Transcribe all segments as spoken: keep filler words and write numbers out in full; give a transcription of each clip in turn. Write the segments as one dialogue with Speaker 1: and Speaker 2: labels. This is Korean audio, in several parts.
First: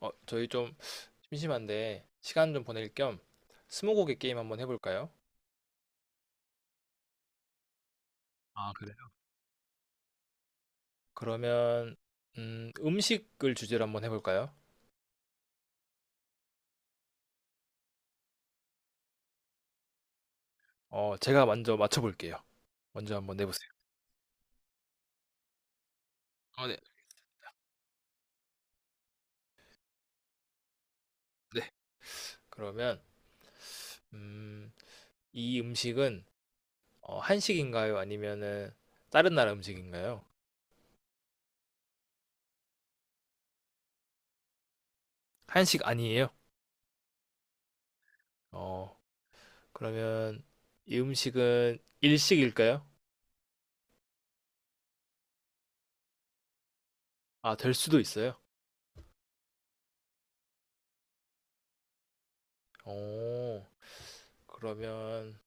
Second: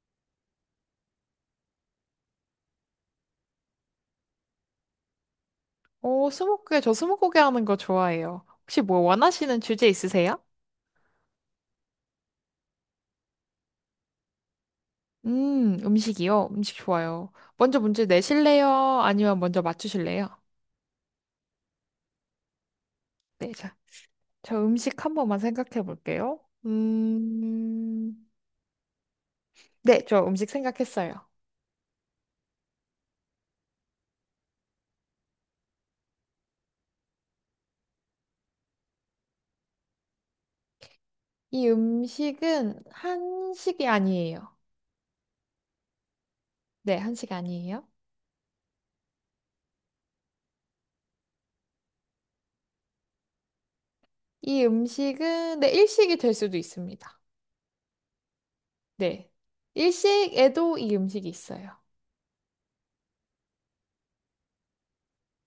Speaker 1: 어, 저희 좀 심심한데 시간 좀 보낼 겸 스무고개 게임 한번 해볼까요?
Speaker 2: 오, 스무고개, 저 스무고개 하는 거 좋아해요.
Speaker 1: 아,
Speaker 2: 혹시
Speaker 1: 그래요?
Speaker 2: 뭐 원하시는 주제 있으세요?
Speaker 1: 그러면 음, 음식을 주제로 한번 해볼까요?
Speaker 2: 음, 음식이요? 음식 좋아요. 먼저 문제 내실래요? 아니면 먼저 맞추실래요?
Speaker 1: 어, 제가 먼저 맞춰볼게요. 먼저 한번
Speaker 2: 네,
Speaker 1: 내보세요.
Speaker 2: 자, 저 음식 한 번만 생각해 볼게요.
Speaker 1: 아, 네.
Speaker 2: 음, 네, 저 음식 생각했어요.
Speaker 1: 네. 그러면 음, 이 음식은 어, 한식인가요? 아니면은 다른 나라 음식인가요?
Speaker 2: 이 음식은 한식이 아니에요.
Speaker 1: 한식 아니에요?
Speaker 2: 네, 한식 아니에요.
Speaker 1: 어, 그러면 이 음식은 일식일까요?
Speaker 2: 이 음식은, 네, 일식이 될 수도 있습니다.
Speaker 1: 아, 될 수도 있어요.
Speaker 2: 네. 일식에도 이 음식이 있어요.
Speaker 1: 어, 그러면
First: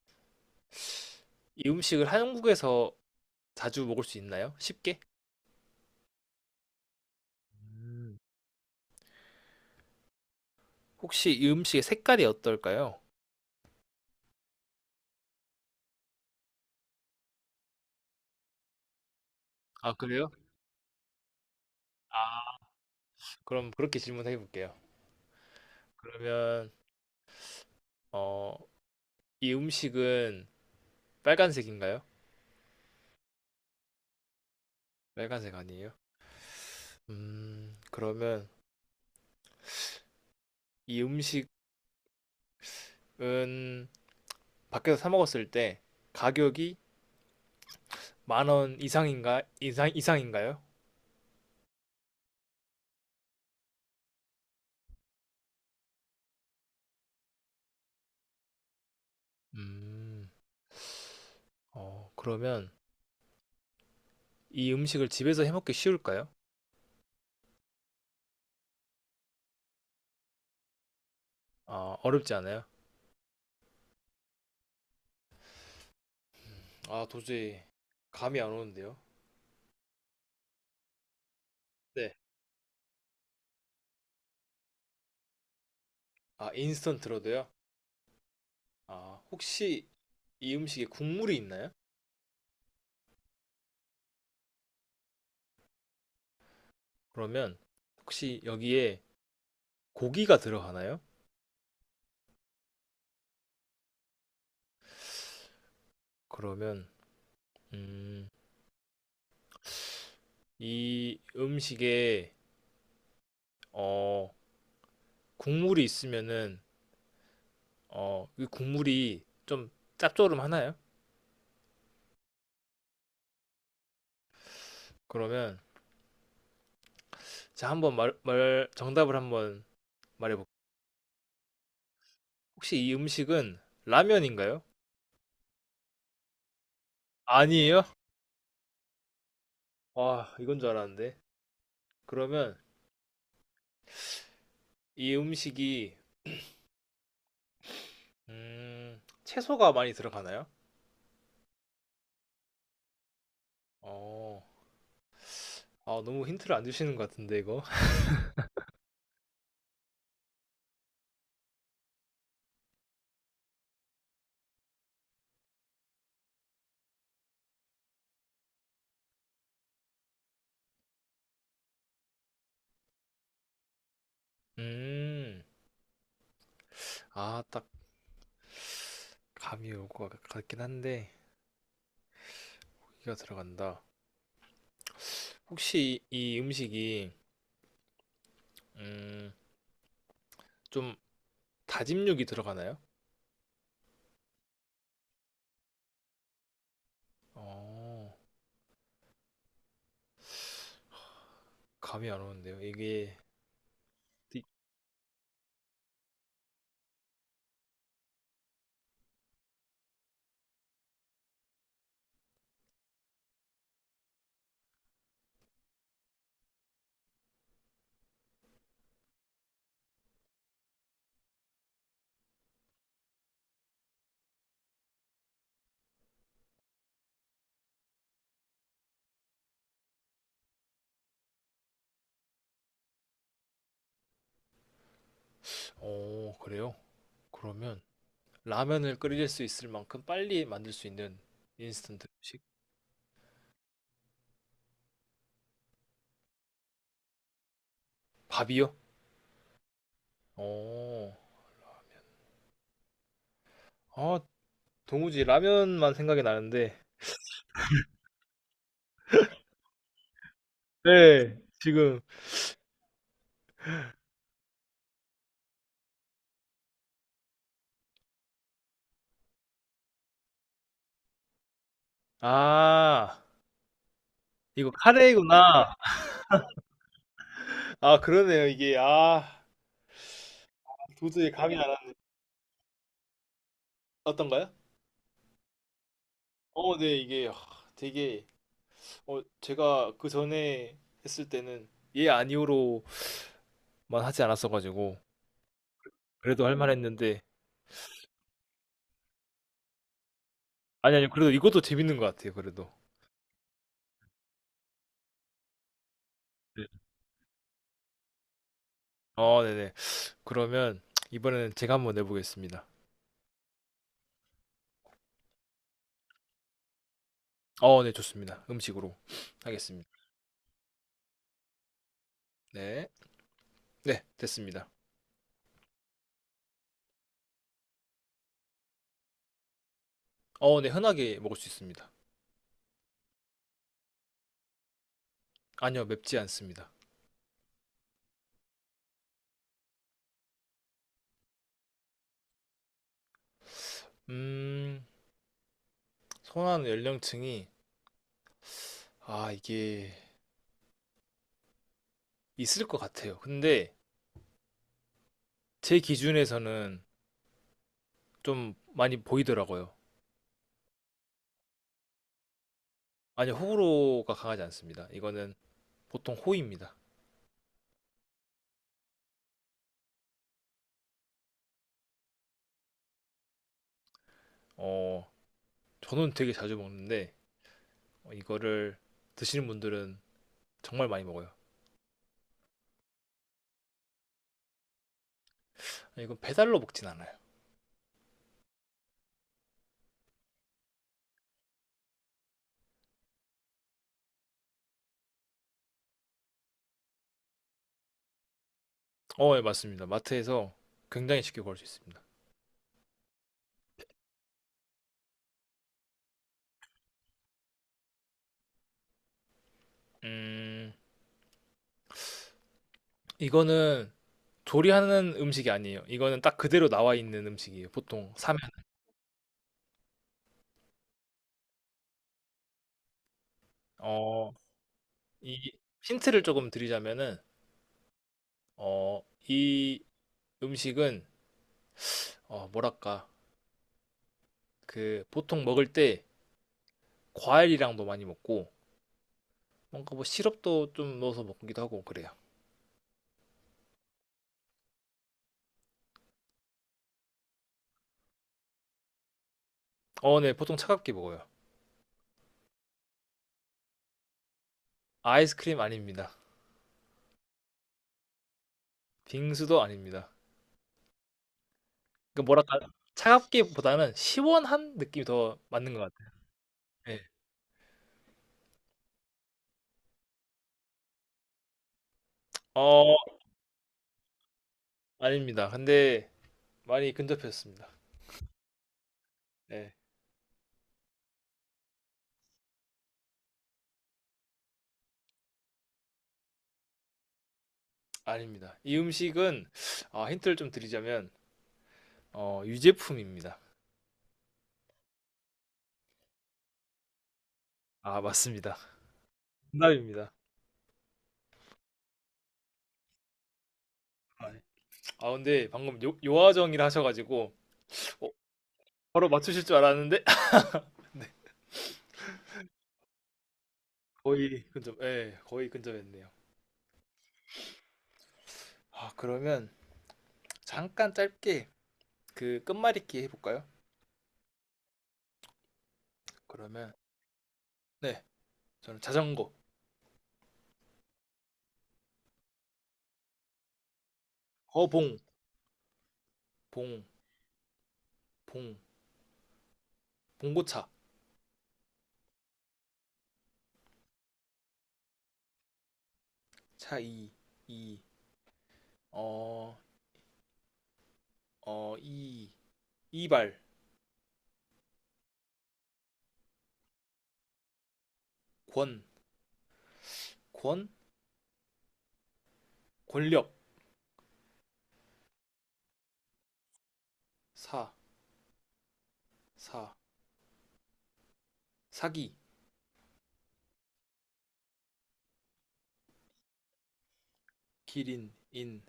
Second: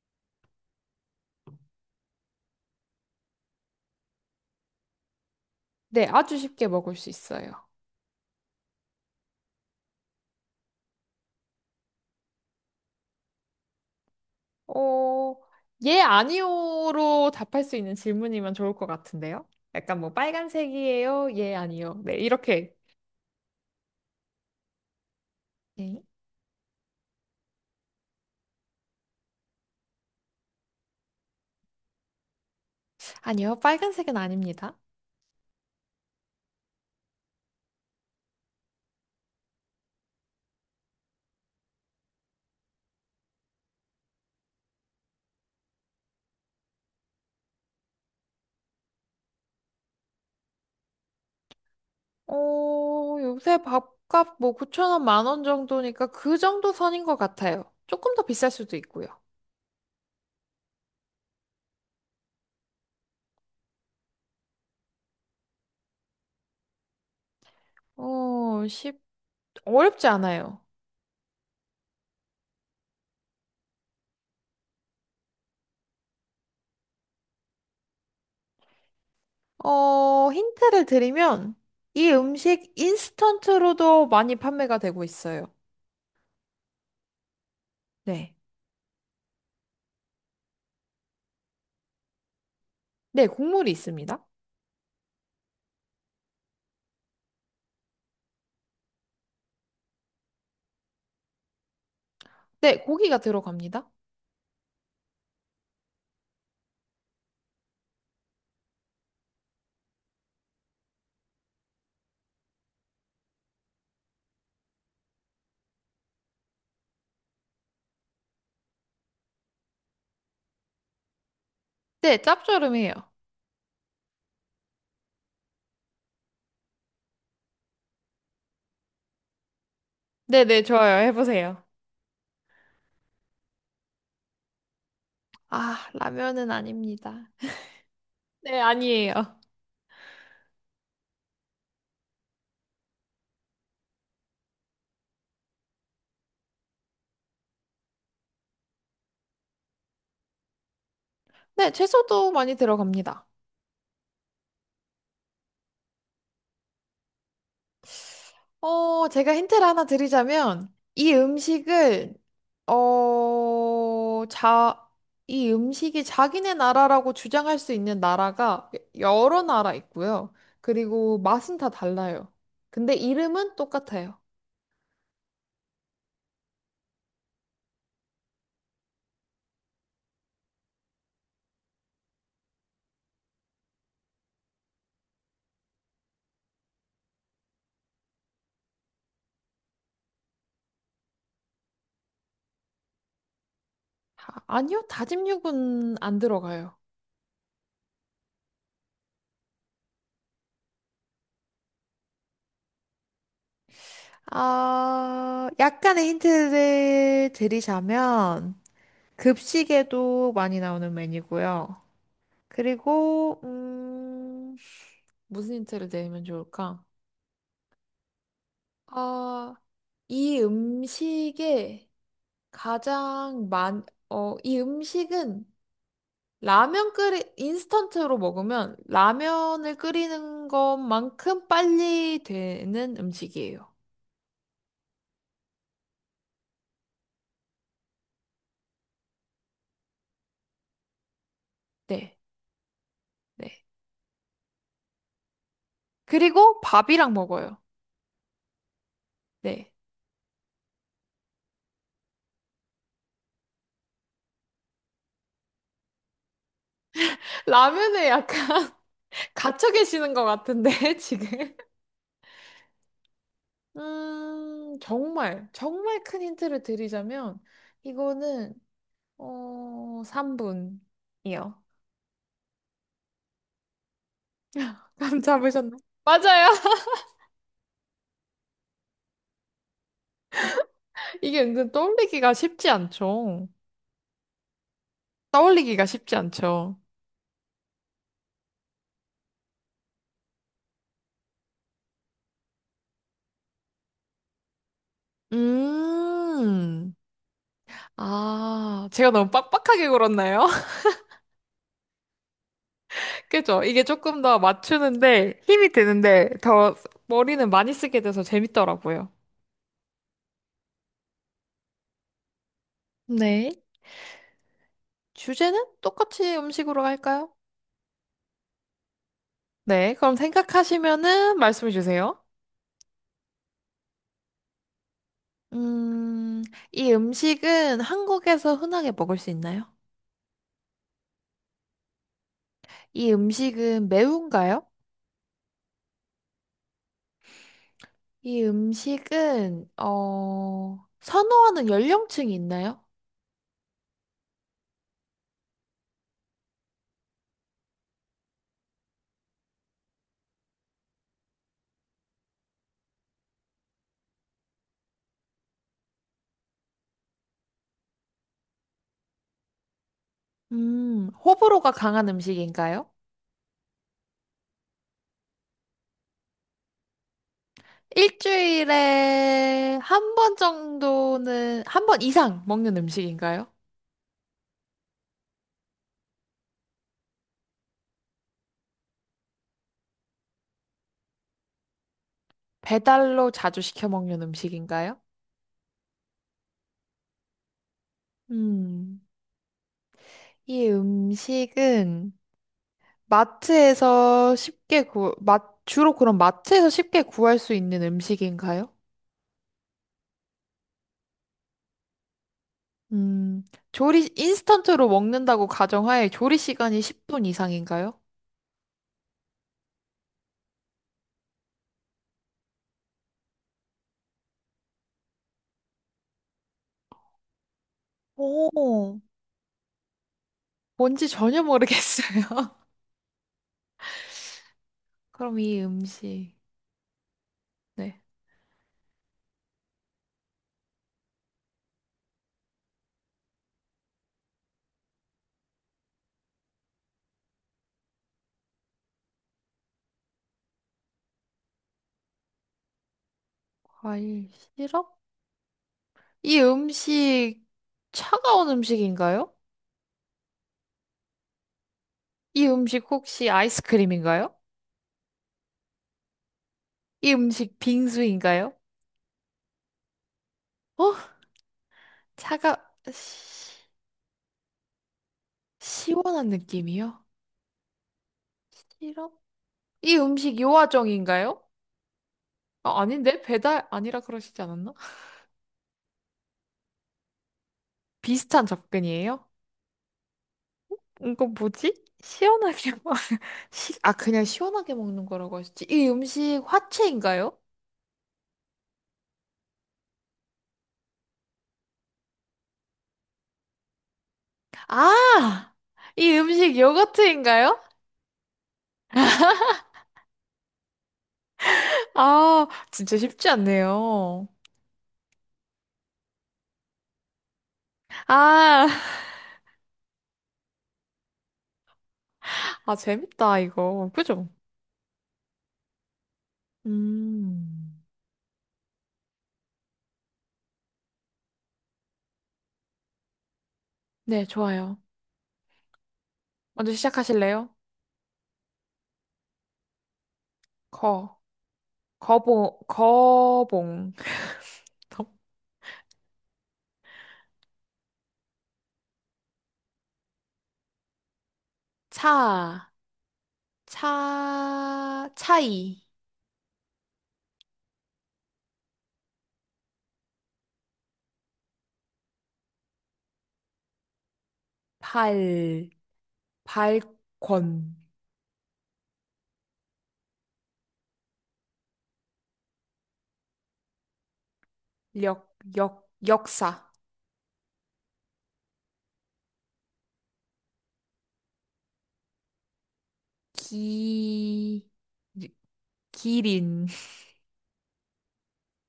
Speaker 1: 이 음식을 한국에서 자주 먹을 수 있나요? 쉽게?
Speaker 2: 네, 아주 쉽게 먹을 수 있어요.
Speaker 1: 음. 혹시 이 음식의 색깔이 어떨까요?
Speaker 2: 어, 예, 아니요로 답할 수 있는 질문이면 좋을 것 같은데요?
Speaker 1: 아,
Speaker 2: 약간 뭐
Speaker 1: 그래요?
Speaker 2: 빨간색이에요? 예, 아니요. 네,
Speaker 1: 아,
Speaker 2: 이렇게.
Speaker 1: 그럼 그렇게 질문해 볼게요.
Speaker 2: 네.
Speaker 1: 그러면 어, 이 음식은 빨간색인가요?
Speaker 2: 아니요, 빨간색은 아닙니다.
Speaker 1: 빨간색 아니에요? 음, 그러면 이 음식은 밖에서 사 먹었을 때 가격이 만 원 이상인가 이상 이상인가요?
Speaker 2: 어, 요새 밥값 뭐 구천 원, 만 원 정도니까 그 정도 선인 것 같아요. 조금 더 비쌀 수도 있고요.
Speaker 1: 음, 어, 그러면 이 음식을 집에서 해 먹기 쉬울까요?
Speaker 2: 어, 쉽, 어렵지 않아요.
Speaker 1: 아, 어렵지 않아요? 아, 도저히 감이 안 오는데요.
Speaker 2: 어, 힌트를 드리면 이
Speaker 1: 네.
Speaker 2: 음식 인스턴트로도 많이 판매가 되고 있어요.
Speaker 1: 아, 인스턴트로도요?
Speaker 2: 네.
Speaker 1: 아, 혹시 이 음식에 국물이 있나요?
Speaker 2: 네, 국물이 있습니다.
Speaker 1: 그러면 혹시 여기에 고기가 들어가나요?
Speaker 2: 네, 고기가 들어갑니다.
Speaker 1: 그러면 음, 이 음식에 어, 국물이 있으면은 어, 이 국물이 좀 짭조름하나요?
Speaker 2: 네, 짭조름해요.
Speaker 1: 그러면 자 한번 말, 말 정답을 한번 말해볼게요.
Speaker 2: 네네, 좋아요. 해보세요.
Speaker 1: 혹시 이 음식은 라면인가요?
Speaker 2: 아, 라면은 아닙니다.
Speaker 1: 아니에요?
Speaker 2: 네, 아니에요.
Speaker 1: 와, 이건 줄 알았는데. 그러면 이 음식이 음, 채소가 많이 들어가나요?
Speaker 2: 네, 채소도 많이 들어갑니다.
Speaker 1: 어, 아, 너무 힌트를 안 주시는 것 같은데, 이거?
Speaker 2: 어, 제가 힌트를 하나 드리자면, 이 음식을, 어, 자, 이 음식이 자기네 나라라고 주장할 수 있는 나라가 여러 나라 있고요. 그리고 맛은 다 달라요. 근데 이름은 똑같아요.
Speaker 1: 음, 아, 딱 감이 올 것 같긴 한데, 고기가 들어간다. 혹시 이, 이 음식이, 음, 좀 다짐육이 들어가나요?
Speaker 2: 아, 아니요, 다짐육은 안 들어가요.
Speaker 1: 어, 감이 안 오는데요. 이게, 디-
Speaker 2: 아, 약간의 힌트를 드리자면, 급식에도 많이 나오는 메뉴고요. 그리고, 음, 무슨 힌트를 내면 좋을까? 아, 이 음식에 가장 많, 어, 이 음식은 라면 끓이, 인스턴트로 먹으면 라면을 끓이는 것만큼 빨리 되는 음식이에요.
Speaker 1: 어, 그래요? 그러면 라면을 끓일 수 있을 만큼 빨리 만들 수 있는 인스턴트
Speaker 2: 네,
Speaker 1: 음식?
Speaker 2: 네. 그리고 밥이랑 먹어요.
Speaker 1: 밥이요?
Speaker 2: 네.
Speaker 1: 어, 아, 도무지 라면만 생각이 나는데,
Speaker 2: 라면에 약간 갇혀 계시는 것 같은데,
Speaker 1: 네,
Speaker 2: 지금.
Speaker 1: 지금,
Speaker 2: 음, 정말, 정말 큰 힌트를 드리자면, 이거는, 어, 삼 분이요.
Speaker 1: 아, 이거
Speaker 2: 감
Speaker 1: 카레이구나.
Speaker 2: 잡으셨나? 맞아요.
Speaker 1: 아, 그러네요. 이게, 아, 도저히
Speaker 2: 이게
Speaker 1: 감이 안
Speaker 2: 은근
Speaker 1: 왔-
Speaker 2: 떠올리기가 쉽지 않죠.
Speaker 1: 어떤가요?
Speaker 2: 떠올리기가 쉽지 않죠.
Speaker 1: 어, 네, 이게 아, 되게, 어, 제가 그 전에 했을 때는 예, 아니오로만 하지 않았어가지고, 그래도 할
Speaker 2: 음,
Speaker 1: 만했는데,
Speaker 2: 아, 제가 너무 빡빡하게 굴었나요?
Speaker 1: 아니, 아니, 그래도 이것도 재밌는 것 같아요, 그래도.
Speaker 2: 그죠? 이게 조금 더 맞추는데 힘이 드는데
Speaker 1: 네.
Speaker 2: 더 머리는 많이 쓰게 돼서 재밌더라고요.
Speaker 1: 어, 네네. 그러면 이번에는 제가 한번 내보겠습니다.
Speaker 2: 네. 주제는 똑같이 음식으로 할까요?
Speaker 1: 어, 네, 좋습니다. 음식으로 하겠습니다.
Speaker 2: 네, 그럼 생각하시면은 말씀해 주세요.
Speaker 1: 네. 네, 됐습니다.
Speaker 2: 음, 이 음식은 한국에서 흔하게 먹을 수 있나요?
Speaker 1: 어, 네, 흔하게 먹을 수 있습니다.
Speaker 2: 이 음식은 매운가요?
Speaker 1: 아니요, 맵지 않습니다.
Speaker 2: 이 음식은, 어, 선호하는 연령층이 있나요?
Speaker 1: 음, 선호하는 연령층이 아, 이게 있을 것 같아요. 근데 제 기준에서는 좀 많이 보이더라고요.
Speaker 2: 음, 호불호가 강한 음식인가요?
Speaker 1: 아니, 호불호가 강하지 않습니다. 이거는 보통 호입니다.
Speaker 2: 일주일에 한 번 정도는, 한 번 이상 먹는 음식인가요?
Speaker 1: 어, 저는 되게 자주 먹는데 어, 이거를 드시는 분들은 정말 많이 먹어요.
Speaker 2: 배달로 자주 시켜 먹는 음식인가요?
Speaker 1: 아니, 이건 배달로 먹진 않아요.
Speaker 2: 음. 이 음식은 마트에서 쉽게 구, 마, 주로 그럼 마트에서 쉽게 구할 수 있는 음식인가요?
Speaker 1: 어, 예, 맞습니다. 마트에서 굉장히 쉽게 구할 수 있습니다.
Speaker 2: 음, 조리, 인스턴트로 먹는다고 가정하에 조리 시간이 십 분 이상인가요?
Speaker 1: 음, 이거는 조리하는 음식이 아니에요. 이거는 딱 그대로 나와 있는 음식이에요. 보통 사면.
Speaker 2: 오, 뭔지 전혀 모르겠어요.
Speaker 1: 어,
Speaker 2: 그럼
Speaker 1: 이
Speaker 2: 이
Speaker 1: 힌트를
Speaker 2: 음식,
Speaker 1: 조금 드리자면은
Speaker 2: 네,
Speaker 1: 어, 이 음식은 어, 뭐랄까 그 보통 먹을 때 과일이랑도 많이 먹고 뭔가 뭐 시럽도 좀 넣어서 먹기도 하고 그래요.
Speaker 2: 과일 시럽? 이 음식 차가운 음식인가요?
Speaker 1: 어, 네, 보통 차갑게 먹어요.
Speaker 2: 이 음식 혹시 아이스크림인가요?
Speaker 1: 아이스크림 아닙니다.
Speaker 2: 이 음식 빙수인가요?
Speaker 1: 빙수도 아닙니다.
Speaker 2: 어?
Speaker 1: 그 뭐랄까
Speaker 2: 차가,
Speaker 1: 차갑기보다는 시원한 느낌이 더 맞는 것 같아요.
Speaker 2: 시원한
Speaker 1: 네.
Speaker 2: 느낌이요? 시럽? 이 음식 요아정인가요? 아,
Speaker 1: 어,
Speaker 2: 아닌데? 배달 아니라 그러시지 않았나?
Speaker 1: 아닙니다. 근데 많이 근접했습니다.
Speaker 2: 비슷한 접근이에요?
Speaker 1: 네,
Speaker 2: 이건 뭐지? 시원하게 먹... 시... 아, 그냥 시원하게 먹는 거라고 하셨지. 이 음식 화채인가요?
Speaker 1: 아닙니다. 이 음식은 아, 힌트를 좀 드리자면 어, 유제품입니다.
Speaker 2: 아! 이 음식 요거트인가요?
Speaker 1: 아, 맞습니다. 정답입니다.
Speaker 2: 아, 진짜 쉽지 않네요.
Speaker 1: 아, 네. 아, 근데 방금 요, 요하정이라 하셔가지고 어,
Speaker 2: 아,
Speaker 1: 바로 맞추실 줄 알았는데 네,
Speaker 2: 아, 재밌다, 이거. 그죠?
Speaker 1: 거의 근접, 예, 거의 근접했네요.
Speaker 2: 음.
Speaker 1: 아, 그러면 잠깐 짧게 그 끝말잇기 해볼까요?
Speaker 2: 네, 좋아요.
Speaker 1: 그러면
Speaker 2: 먼저 시작하실래요?
Speaker 1: 네, 저는 자전거.
Speaker 2: 거. 거봉, 거봉.
Speaker 1: 거봉.
Speaker 2: 더-
Speaker 1: 봉 봉 봉고차.
Speaker 2: 차, 차, 차이.
Speaker 1: 차이. 이어어이. 이발.
Speaker 2: 발, 발권.
Speaker 1: 권 권 권력.
Speaker 2: 력, 역, 역사.
Speaker 1: 사 사 사기.
Speaker 2: 기, 기린.
Speaker 1: 기린. 인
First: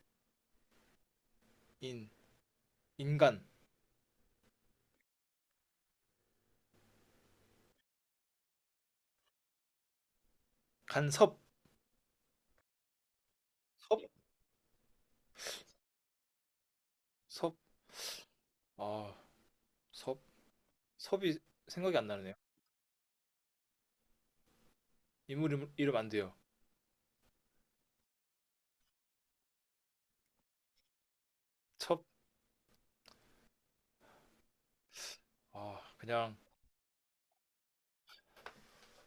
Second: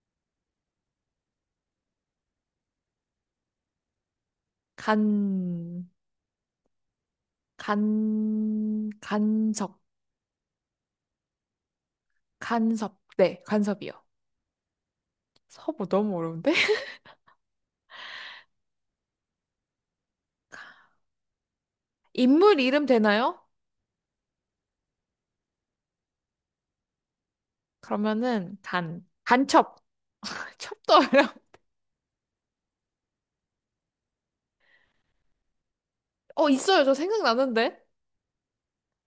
Speaker 1: 인 인간.
Speaker 2: 간, 간, 간섭.
Speaker 1: 간섭.
Speaker 2: 간섭. 네, 간섭이요. 서부 너무 어려운데?
Speaker 1: 섭섭아섭 섭이 생각이 안 나네요.
Speaker 2: 인물 이름 되나요?
Speaker 1: 인물 이름, 이름 안 돼요.
Speaker 2: 그러면은 간, 간첩. 첩도 어려워.
Speaker 1: 첩? 아, 그냥
Speaker 2: 어, 있어요. 저 생각나는데.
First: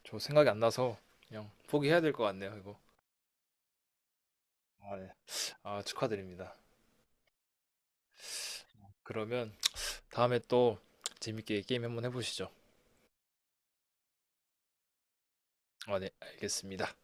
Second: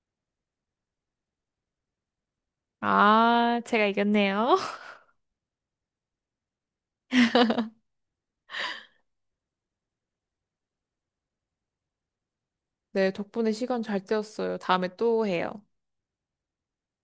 Speaker 1: 저 생각이 안 나서 그냥 포기해야 될 것 같네요, 이거.
Speaker 2: 아, 제가 이겼네요.
Speaker 1: 아, 네. 아, 축하드립니다. 그러면 다음에 또 재밌게 게임 한번 해보시죠.
Speaker 2: 네, 덕분에 시간 잘 때웠어요. 다음에 또 해요.
Speaker 1: 아, 네, 알겠습니다.